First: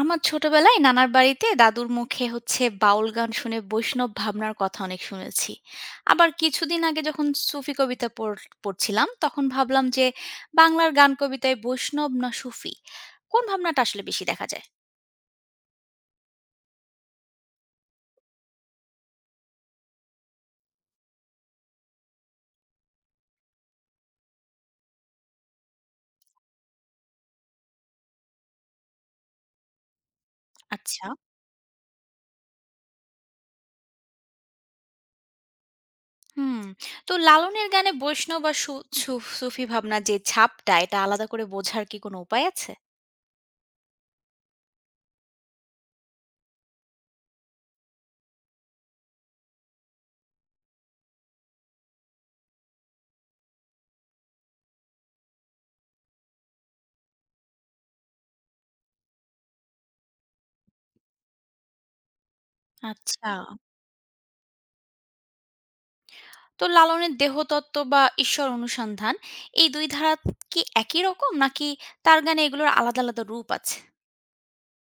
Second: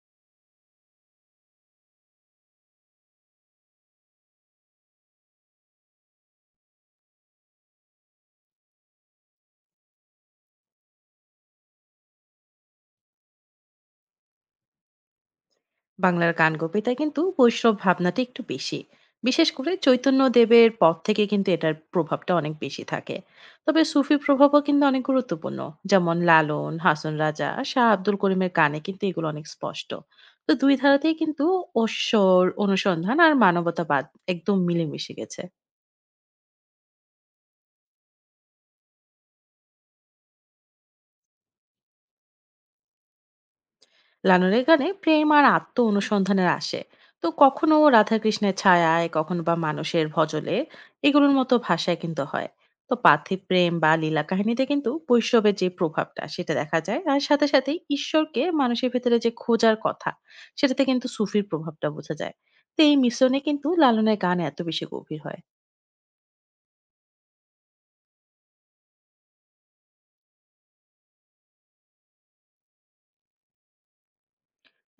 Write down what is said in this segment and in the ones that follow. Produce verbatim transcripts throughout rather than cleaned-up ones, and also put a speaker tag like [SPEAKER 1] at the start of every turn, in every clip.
[SPEAKER 1] আমার ছোটবেলায় নানার বাড়িতে দাদুর মুখে হচ্ছে বাউল গান শুনে বৈষ্ণব ভাবনার কথা অনেক শুনেছি। আবার কিছুদিন আগে যখন সুফি কবিতা পড়- পড়ছিলাম তখন ভাবলাম যে বাংলার গান কবিতায় বৈষ্ণব না সুফি কোন ভাবনাটা আসলে বেশি দেখা যায়।
[SPEAKER 2] বাংলার গান কবিতায় কিন্তু বৈষ্ণব ভাবনাটা একটু বেশি। বিশেষ করে চৈতন্য দেবের পর থেকে কিন্তু এটার প্রভাবটা অনেক বেশি থাকে। তবে সুফি প্রভাবও কিন্তু অনেক গুরুত্বপূর্ণ, যেমন লালন, হাসন রাজা, শাহ আব্দুল করিমের গানে কিন্তু এগুলো অনেক স্পষ্ট। তো দুই
[SPEAKER 1] আচ্ছা।
[SPEAKER 2] ধারাতেই কিন্তু অশ্বর অনুসন্ধান আর মানবতাবাদ একদম মিলেমিশে গেছে।
[SPEAKER 1] হুম। তো লালনের গানে বৈষ্ণব আর সু- সু- সুফি ভাবনা যে ছাপটা এটা আলাদা করে বোঝার কি কোনো উপায় আছে?
[SPEAKER 2] লালনের গানে প্রেম আর আত্ম অনুসন্ধানের আসে। তো কখনো রাধাকৃষ্ণের ছায়ায়, কখনো বা মানুষের ভজলে এগুলোর মতো ভাষায় কিন্তু হয়। তো পার্থিব প্রেম বা লীলা কাহিনীতে কিন্তু বৈষ্ণবের যে প্রভাবটা সেটা দেখা যায়, আর সাথে সাথে ঈশ্বরকে মানুষের ভেতরে যে খোঁজার কথা, সেটাতে কিন্তু সুফির প্রভাবটা বোঝা যায়। তো এই
[SPEAKER 1] আচ্ছা,
[SPEAKER 2] মিশ্রণে কিন্তু লালনের গান এত বেশি গভীর হয়।
[SPEAKER 1] তো লালনের দেহতত্ত্ব বা ঈশ্বর অনুসন্ধান এই দুই ধারা কি একই রকম নাকি তার গানে এগুলোর আলাদা আলাদা রূপ আছে?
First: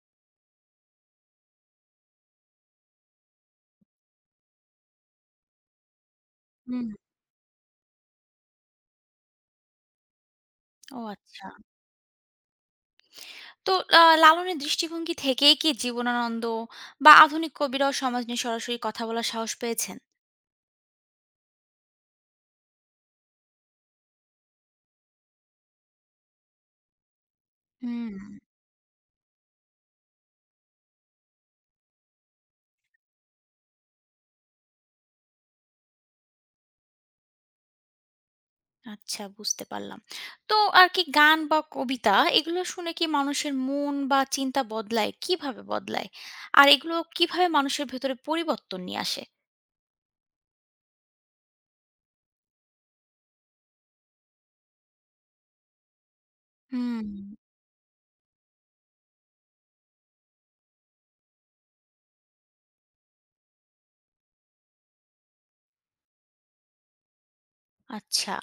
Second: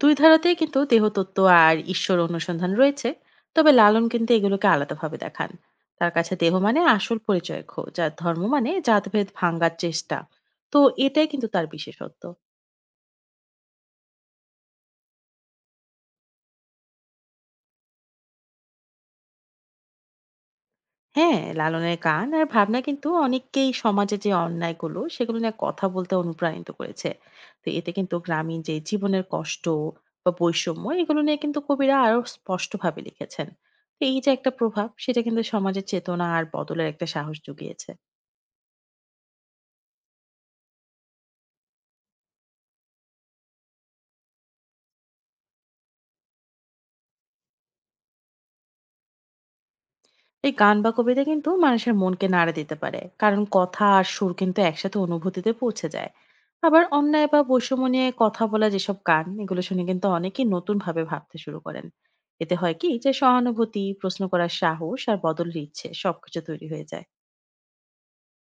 [SPEAKER 2] দুই ধারাতেই কিন্তু দেহতত্ত্ব আর ঈশ্বর অনুসন্ধান রয়েছে। তবে লালন কিন্তু এগুলোকে আলাদাভাবে দেখান। তার কাছে দেহ মানে
[SPEAKER 1] হুম,
[SPEAKER 2] আসল পরিচয়ের খোঁজ, আর ধর্ম মানে জাতভেদ ভাঙ্গার চেষ্টা। তো
[SPEAKER 1] ও
[SPEAKER 2] এটাই কিন্তু
[SPEAKER 1] আচ্ছা।
[SPEAKER 2] তার বিশেষত্ব।
[SPEAKER 1] তো আ লালনের দৃষ্টিভঙ্গি থেকেই কি জীবনানন্দ বা আধুনিক কবিরাও সমাজ নিয়ে সরাসরি কথা বলার সাহস পেয়েছেন?
[SPEAKER 2] হ্যাঁ, লালনের গান আর ভাবনা কিন্তু অনেককেই সমাজে যে অন্যায়গুলো সেগুলো নিয়ে কথা বলতে অনুপ্রাণিত করেছে। তো এতে
[SPEAKER 1] হুম,
[SPEAKER 2] কিন্তু গ্রামীণ যে জীবনের কষ্ট বা বৈষম্য, এগুলো নিয়ে কিন্তু কবিরা আরো স্পষ্টভাবে লিখেছেন। তো এই যে একটা প্রভাব, সেটা কিন্তু সমাজের চেতনা আর বদলের একটা সাহস জুগিয়েছে।
[SPEAKER 1] আচ্ছা বুঝতে পারলাম। তো আর কি গান বা কবিতা এগুলো শুনে কি মানুষের মন বা চিন্তা বদলায়? কিভাবে বদলায়? আর এগুলো কিভাবে মানুষের ভেতরে পরিবর্তন নিয়ে আসে?
[SPEAKER 2] এই গান বা কবিতা কিন্তু মানুষের মনকে নাড়া দিতে পারে, কারণ কথা আর সুর কিন্তু একসাথে অনুভূতিতে পৌঁছে যায়। আবার
[SPEAKER 1] হুম,
[SPEAKER 2] অন্যায় বা বৈষম্য নিয়ে কথা বলা যেসব গান, এগুলো শুনে কিন্তু অনেকেই নতুন ভাবে ভাবতে শুরু করেন। এতে হয় কি যে সহানুভূতি, প্রশ্ন করার সাহস আর বদল ইচ্ছে সবকিছু তৈরি হয়ে যায়।
[SPEAKER 1] আচ্ছা।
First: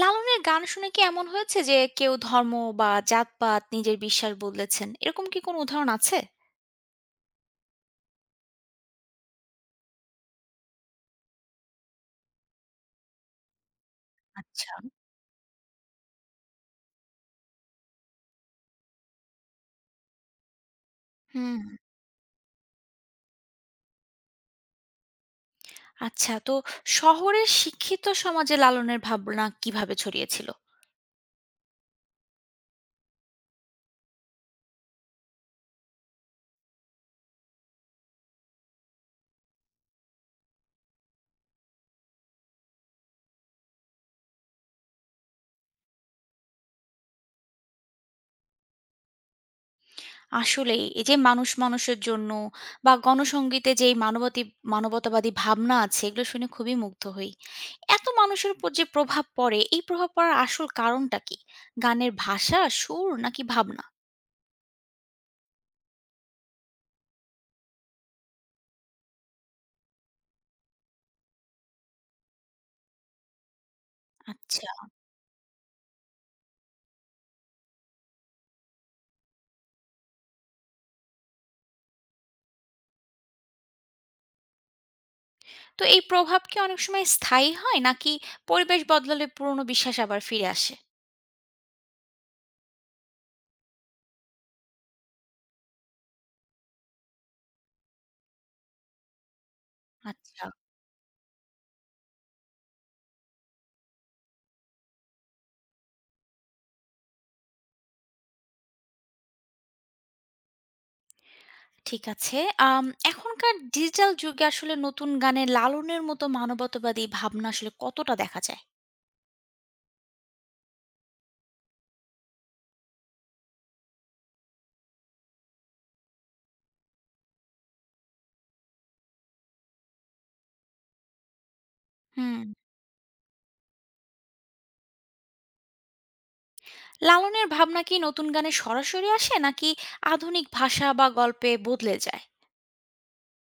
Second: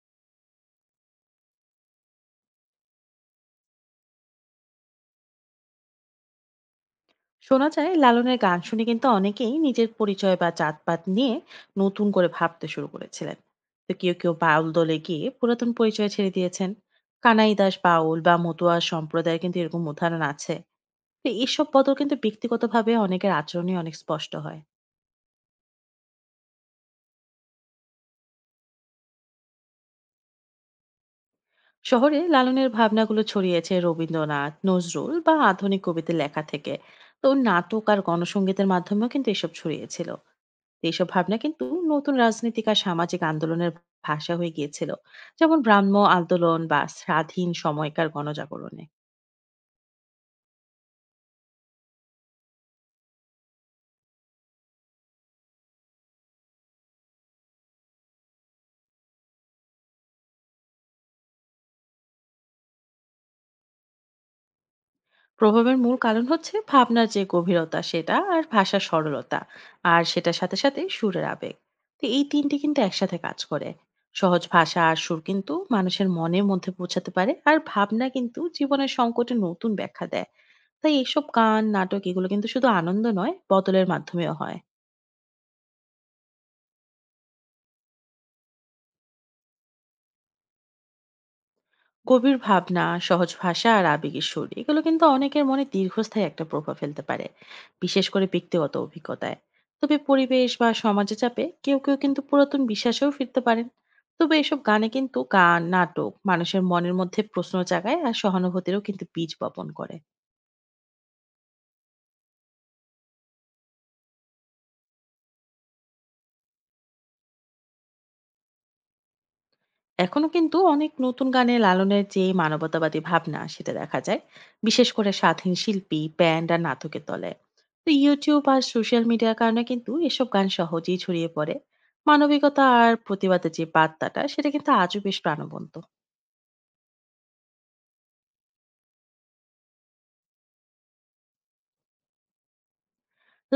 [SPEAKER 1] লালনের গান শুনে কি এমন হয়েছে যে কেউ ধর্ম বা জাতপাত নিজের বিশ্বাস বদলেছেন? এরকম কি কোনো উদাহরণ আছে?
[SPEAKER 2] শোনা যায়, লালনের গান শুনে কিন্তু অনেকেই নিজের পরিচয় বা জাতপাত নিয়ে নতুন করে ভাবতে শুরু করেছিলেন। তো কেউ কেউ বাউল
[SPEAKER 1] আচ্ছা।
[SPEAKER 2] দলে গিয়ে পুরাতন পরিচয় ছেড়ে দিয়েছেন। কানাই দাস বাউল বা মতুয়া সম্প্রদায় কিন্তু এরকম উদাহরণ আছে। তো
[SPEAKER 1] হুম।
[SPEAKER 2] এইসব বদল কিন্তু ব্যক্তিগতভাবে অনেকের আচরণে অনেক স্পষ্ট হয়।
[SPEAKER 1] আচ্ছা, তো শহরের শিক্ষিত সমাজে লালনের ভাবনা কিভাবে ছড়িয়েছিল?
[SPEAKER 2] শহরে লালনের ভাবনাগুলো ছড়িয়েছে রবীন্দ্রনাথ, নজরুল বা আধুনিক কবিদের লেখা থেকে। তো নাটক আর গণসংগীতের মাধ্যমেও কিন্তু এসব ছড়িয়েছিল। তো এইসব ভাবনা কিন্তু নতুন রাজনৈতিক আর সামাজিক আন্দোলনের ভাষা হয়ে গিয়েছিল, যেমন ব্রাহ্ম আন্দোলন বা স্বাধীন সময়কার গণজাগরণে।
[SPEAKER 1] আসলেই এই যে মানুষ মানুষের জন্য বা গণসংগীতে যে এই মানবতি মানবতাবাদী ভাবনা আছে এগুলো শুনে খুবই মুগ্ধ হই। এত মানুষের উপর যে প্রভাব পড়ে এই প্রভাব পড়ার আসল কারণটা কি? গানের ভাষা, সুর নাকি ভাবনা?
[SPEAKER 2] প্রভাবের মূল কারণ হচ্ছে ভাবনার যে গভীরতা সেটা আর ভাষার সরলতা, আর সেটার সাথে সাথে সুরের আবেগ। তো এই তিনটি কিন্তু একসাথে কাজ করে। সহজ
[SPEAKER 1] আচ্ছা।
[SPEAKER 2] ভাষা আর সুর কিন্তু মানুষের মনের মধ্যে পৌঁছাতে পারে, আর ভাবনা কিন্তু জীবনের সংকটে নতুন ব্যাখ্যা দেয়। তাই এইসব গান, নাটক এগুলো কিন্তু শুধু আনন্দ নয়, বদলের মাধ্যমেও হয়।
[SPEAKER 1] তো এই প্রভাব কি অনেক সময় স্থায়ী হয় নাকি পরিবেশ বদলালে পুরনো বিশ্বাস আবার ফিরে আসে?
[SPEAKER 2] গভীর ভাবনা, সহজ ভাষা আর আবেগের সুর, এগুলো কিন্তু অনেকের মনে দীর্ঘস্থায়ী একটা প্রভাব ফেলতে পারে, বিশেষ করে ব্যক্তিগত অভিজ্ঞতায়। তবে
[SPEAKER 1] আচ্ছা,
[SPEAKER 2] পরিবেশ বা সমাজে চাপে কেউ কেউ কিন্তু পুরাতন বিশ্বাসেও ফিরতে পারেন। তবে এসব গানে কিন্তু গান, নাটক মানুষের মনের মধ্যে প্রশ্ন জাগায়, আর সহানুভূতিরও কিন্তু বীজ বপন করে।
[SPEAKER 1] ঠিক আছে। আম এখনকার ডিজিটাল যুগে আসলে নতুন গানে লালনের মতো মানবতাবাদী ভাবনা আসলে কতটা দেখা যায়?
[SPEAKER 2] এখনো কিন্তু অনেক নতুন গানে লালনের যে মানবতাবাদী ভাবনা সেটা দেখা যায়, বিশেষ করে স্বাধীন শিল্পী, ব্যান্ড আর নাটকের দলে। তো ইউটিউব আর সোশ্যাল মিডিয়ার কারণে কিন্তু এসব গান সহজেই ছড়িয়ে পড়ে।
[SPEAKER 1] হুম।
[SPEAKER 2] মানবিকতা আর প্রতিবাদের যে বার্তাটা, সেটা কিন্তু আজও বেশ প্রাণবন্ত।
[SPEAKER 1] লালনের ভাবনা কি নতুন গানে সরাসরি আসে নাকি আধুনিক ভাষা বা গল্পে বদলে যায়?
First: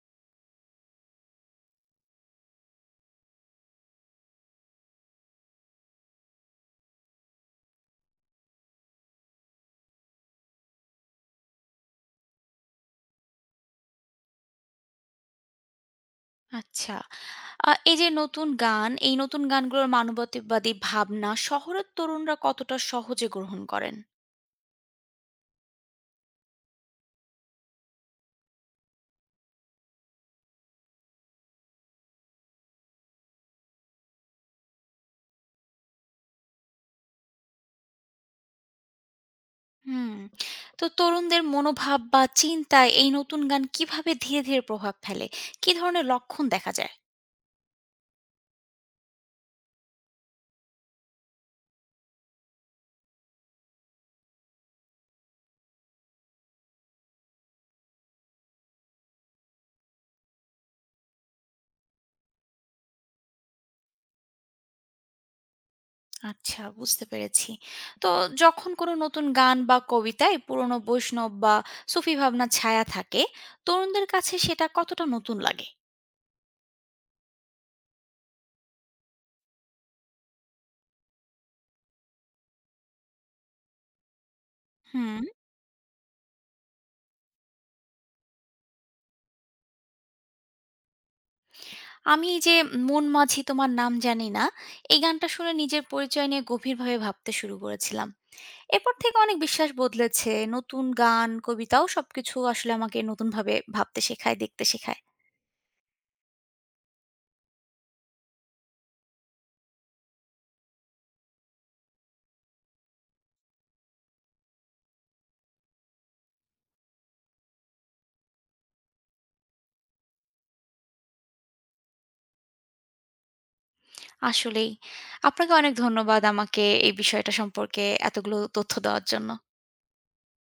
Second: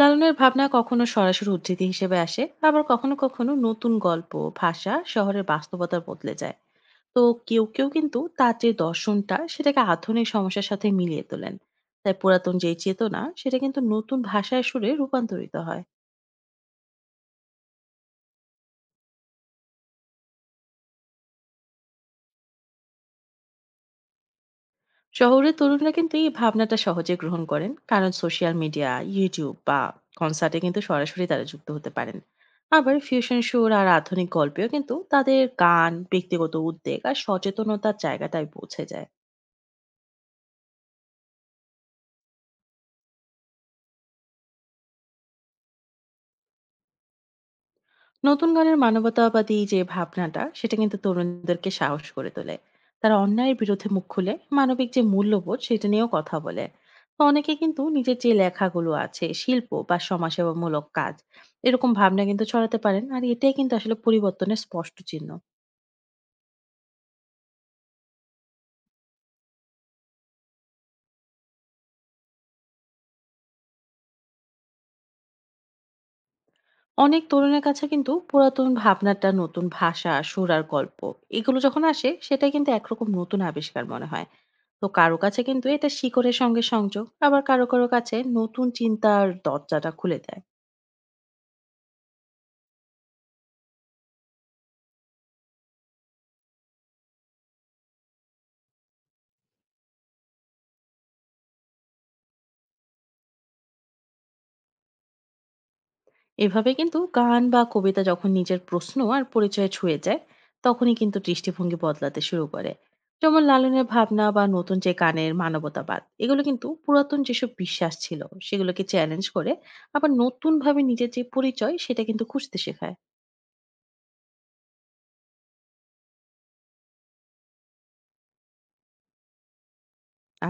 [SPEAKER 2] লালনের ভাবনা কখনো সরাসরি উদ্ধৃতি হিসেবে আসে, আবার কখনো কখনো নতুন গল্প, ভাষা, শহরের বাস্তবতা বদলে যায়। তো কেউ কেউ কিন্তু তার যে দর্শনটা সেটাকে আধুনিক সমস্যার সাথে মিলিয়ে তোলেন। তাই পুরাতন যে চেতনা সেটা কিন্তু নতুন ভাষায়, সুরে রূপান্তরিত হয়।
[SPEAKER 1] আচ্ছা। আ এই যে নতুন গান, এই নতুন গানগুলোর মানবতাবাদী ভাবনা শহরের তরুণরা কতটা সহজে গ্রহণ করেন?
[SPEAKER 2] শহরের তরুণরা কিন্তু এই ভাবনাটা সহজে গ্রহণ করেন, কারণ সোশ্যাল মিডিয়া, ইউটিউব বা কনসার্টে কিন্তু সরাসরি তারা যুক্ত হতে পারেন। আবার ফিউশন সুর আর আধুনিক গল্পেও কিন্তু তাদের গান ব্যক্তিগত উদ্বেগ আর সচেতনতার জায়গাটায় পৌঁছে যায়।
[SPEAKER 1] হুম। তো তরুণদের মনোভাব বা চিন্তায় এই নতুন গান কিভাবে ধীরে, ধীরে প্রভাব ফেলে? কি ধরনের লক্ষণ দেখা যায়?
[SPEAKER 2] নতুন গানের মানবতাবাদী যে ভাবনাটা, সেটা কিন্তু তরুণদেরকে সাহস করে তোলে। তারা অন্যায়ের বিরুদ্ধে মুখ খুলে মানবিক যে মূল্যবোধ সেটা নিয়েও কথা বলে। তো অনেকে কিন্তু নিজের যে লেখাগুলো আছে, শিল্প বা সমাজসেবামূলক কাজ, এরকম ভাবনা কিন্তু ছড়াতে পারেন, আর এটাই কিন্তু আসলে পরিবর্তনের স্পষ্ট চিহ্ন।
[SPEAKER 1] আচ্ছা, বুঝতে পেরেছি। তো যখন কোনো নতুন গান বা কবিতায় পুরনো বৈষ্ণব বা সুফি ভাবনার ছায়া থাকে, তরুণদের কাছে সেটা কতটা নতুন লাগে?
[SPEAKER 2] অনেক তরুণের কাছে কিন্তু পুরাতন ভাবনাটা নতুন ভাষা, সুরার গল্প, এগুলো যখন আসে সেটা কিন্তু একরকম নতুন আবিষ্কার মনে হয়। তো কারো
[SPEAKER 1] হুম।
[SPEAKER 2] কাছে কিন্তু এটা শিকড়ের সঙ্গে সংযোগ, আবার কারো কারো কাছে নতুন চিন্তার দরজাটা খুলে দেয়।
[SPEAKER 1] আমি এই যে 'মন মাঝি তোমার নাম জানি না' এই গানটা শুনে নিজের পরিচয় নিয়ে গভীরভাবে ভাবতে শুরু করেছিলাম। এরপর থেকে অনেক বিশ্বাস বদলেছে। নতুন গান, কবিতাও সবকিছু আসলে আমাকে নতুনভাবে ভাবতে শেখায়, দেখতে শেখায়।
[SPEAKER 2] এভাবে কিন্তু গান বা কবিতা যখন নিজের প্রশ্ন আর পরিচয়ে ছুঁয়ে যায়, তখনই কিন্তু দৃষ্টিভঙ্গি বদলাতে শুরু করে। যেমন লালনের ভাবনা বা নতুন যে গানের মানবতাবাদ, এগুলো কিন্তু পুরাতন যেসব বিশ্বাস ছিল সেগুলোকে চ্যালেঞ্জ করে, আবার নতুন ভাবে নিজের যে পরিচয় সেটা কিন্তু খুঁজতে শেখায়।
[SPEAKER 1] আসলেই। আপনাকে অনেক ধন্যবাদ আমাকে এই বিষয়টা সম্পর্কে এতগুলো তথ্য দেওয়ার জন্য।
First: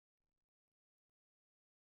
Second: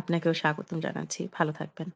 [SPEAKER 2] আপনাকেও স্বাগতম জানাচ্ছি। ভালো থাকবেন।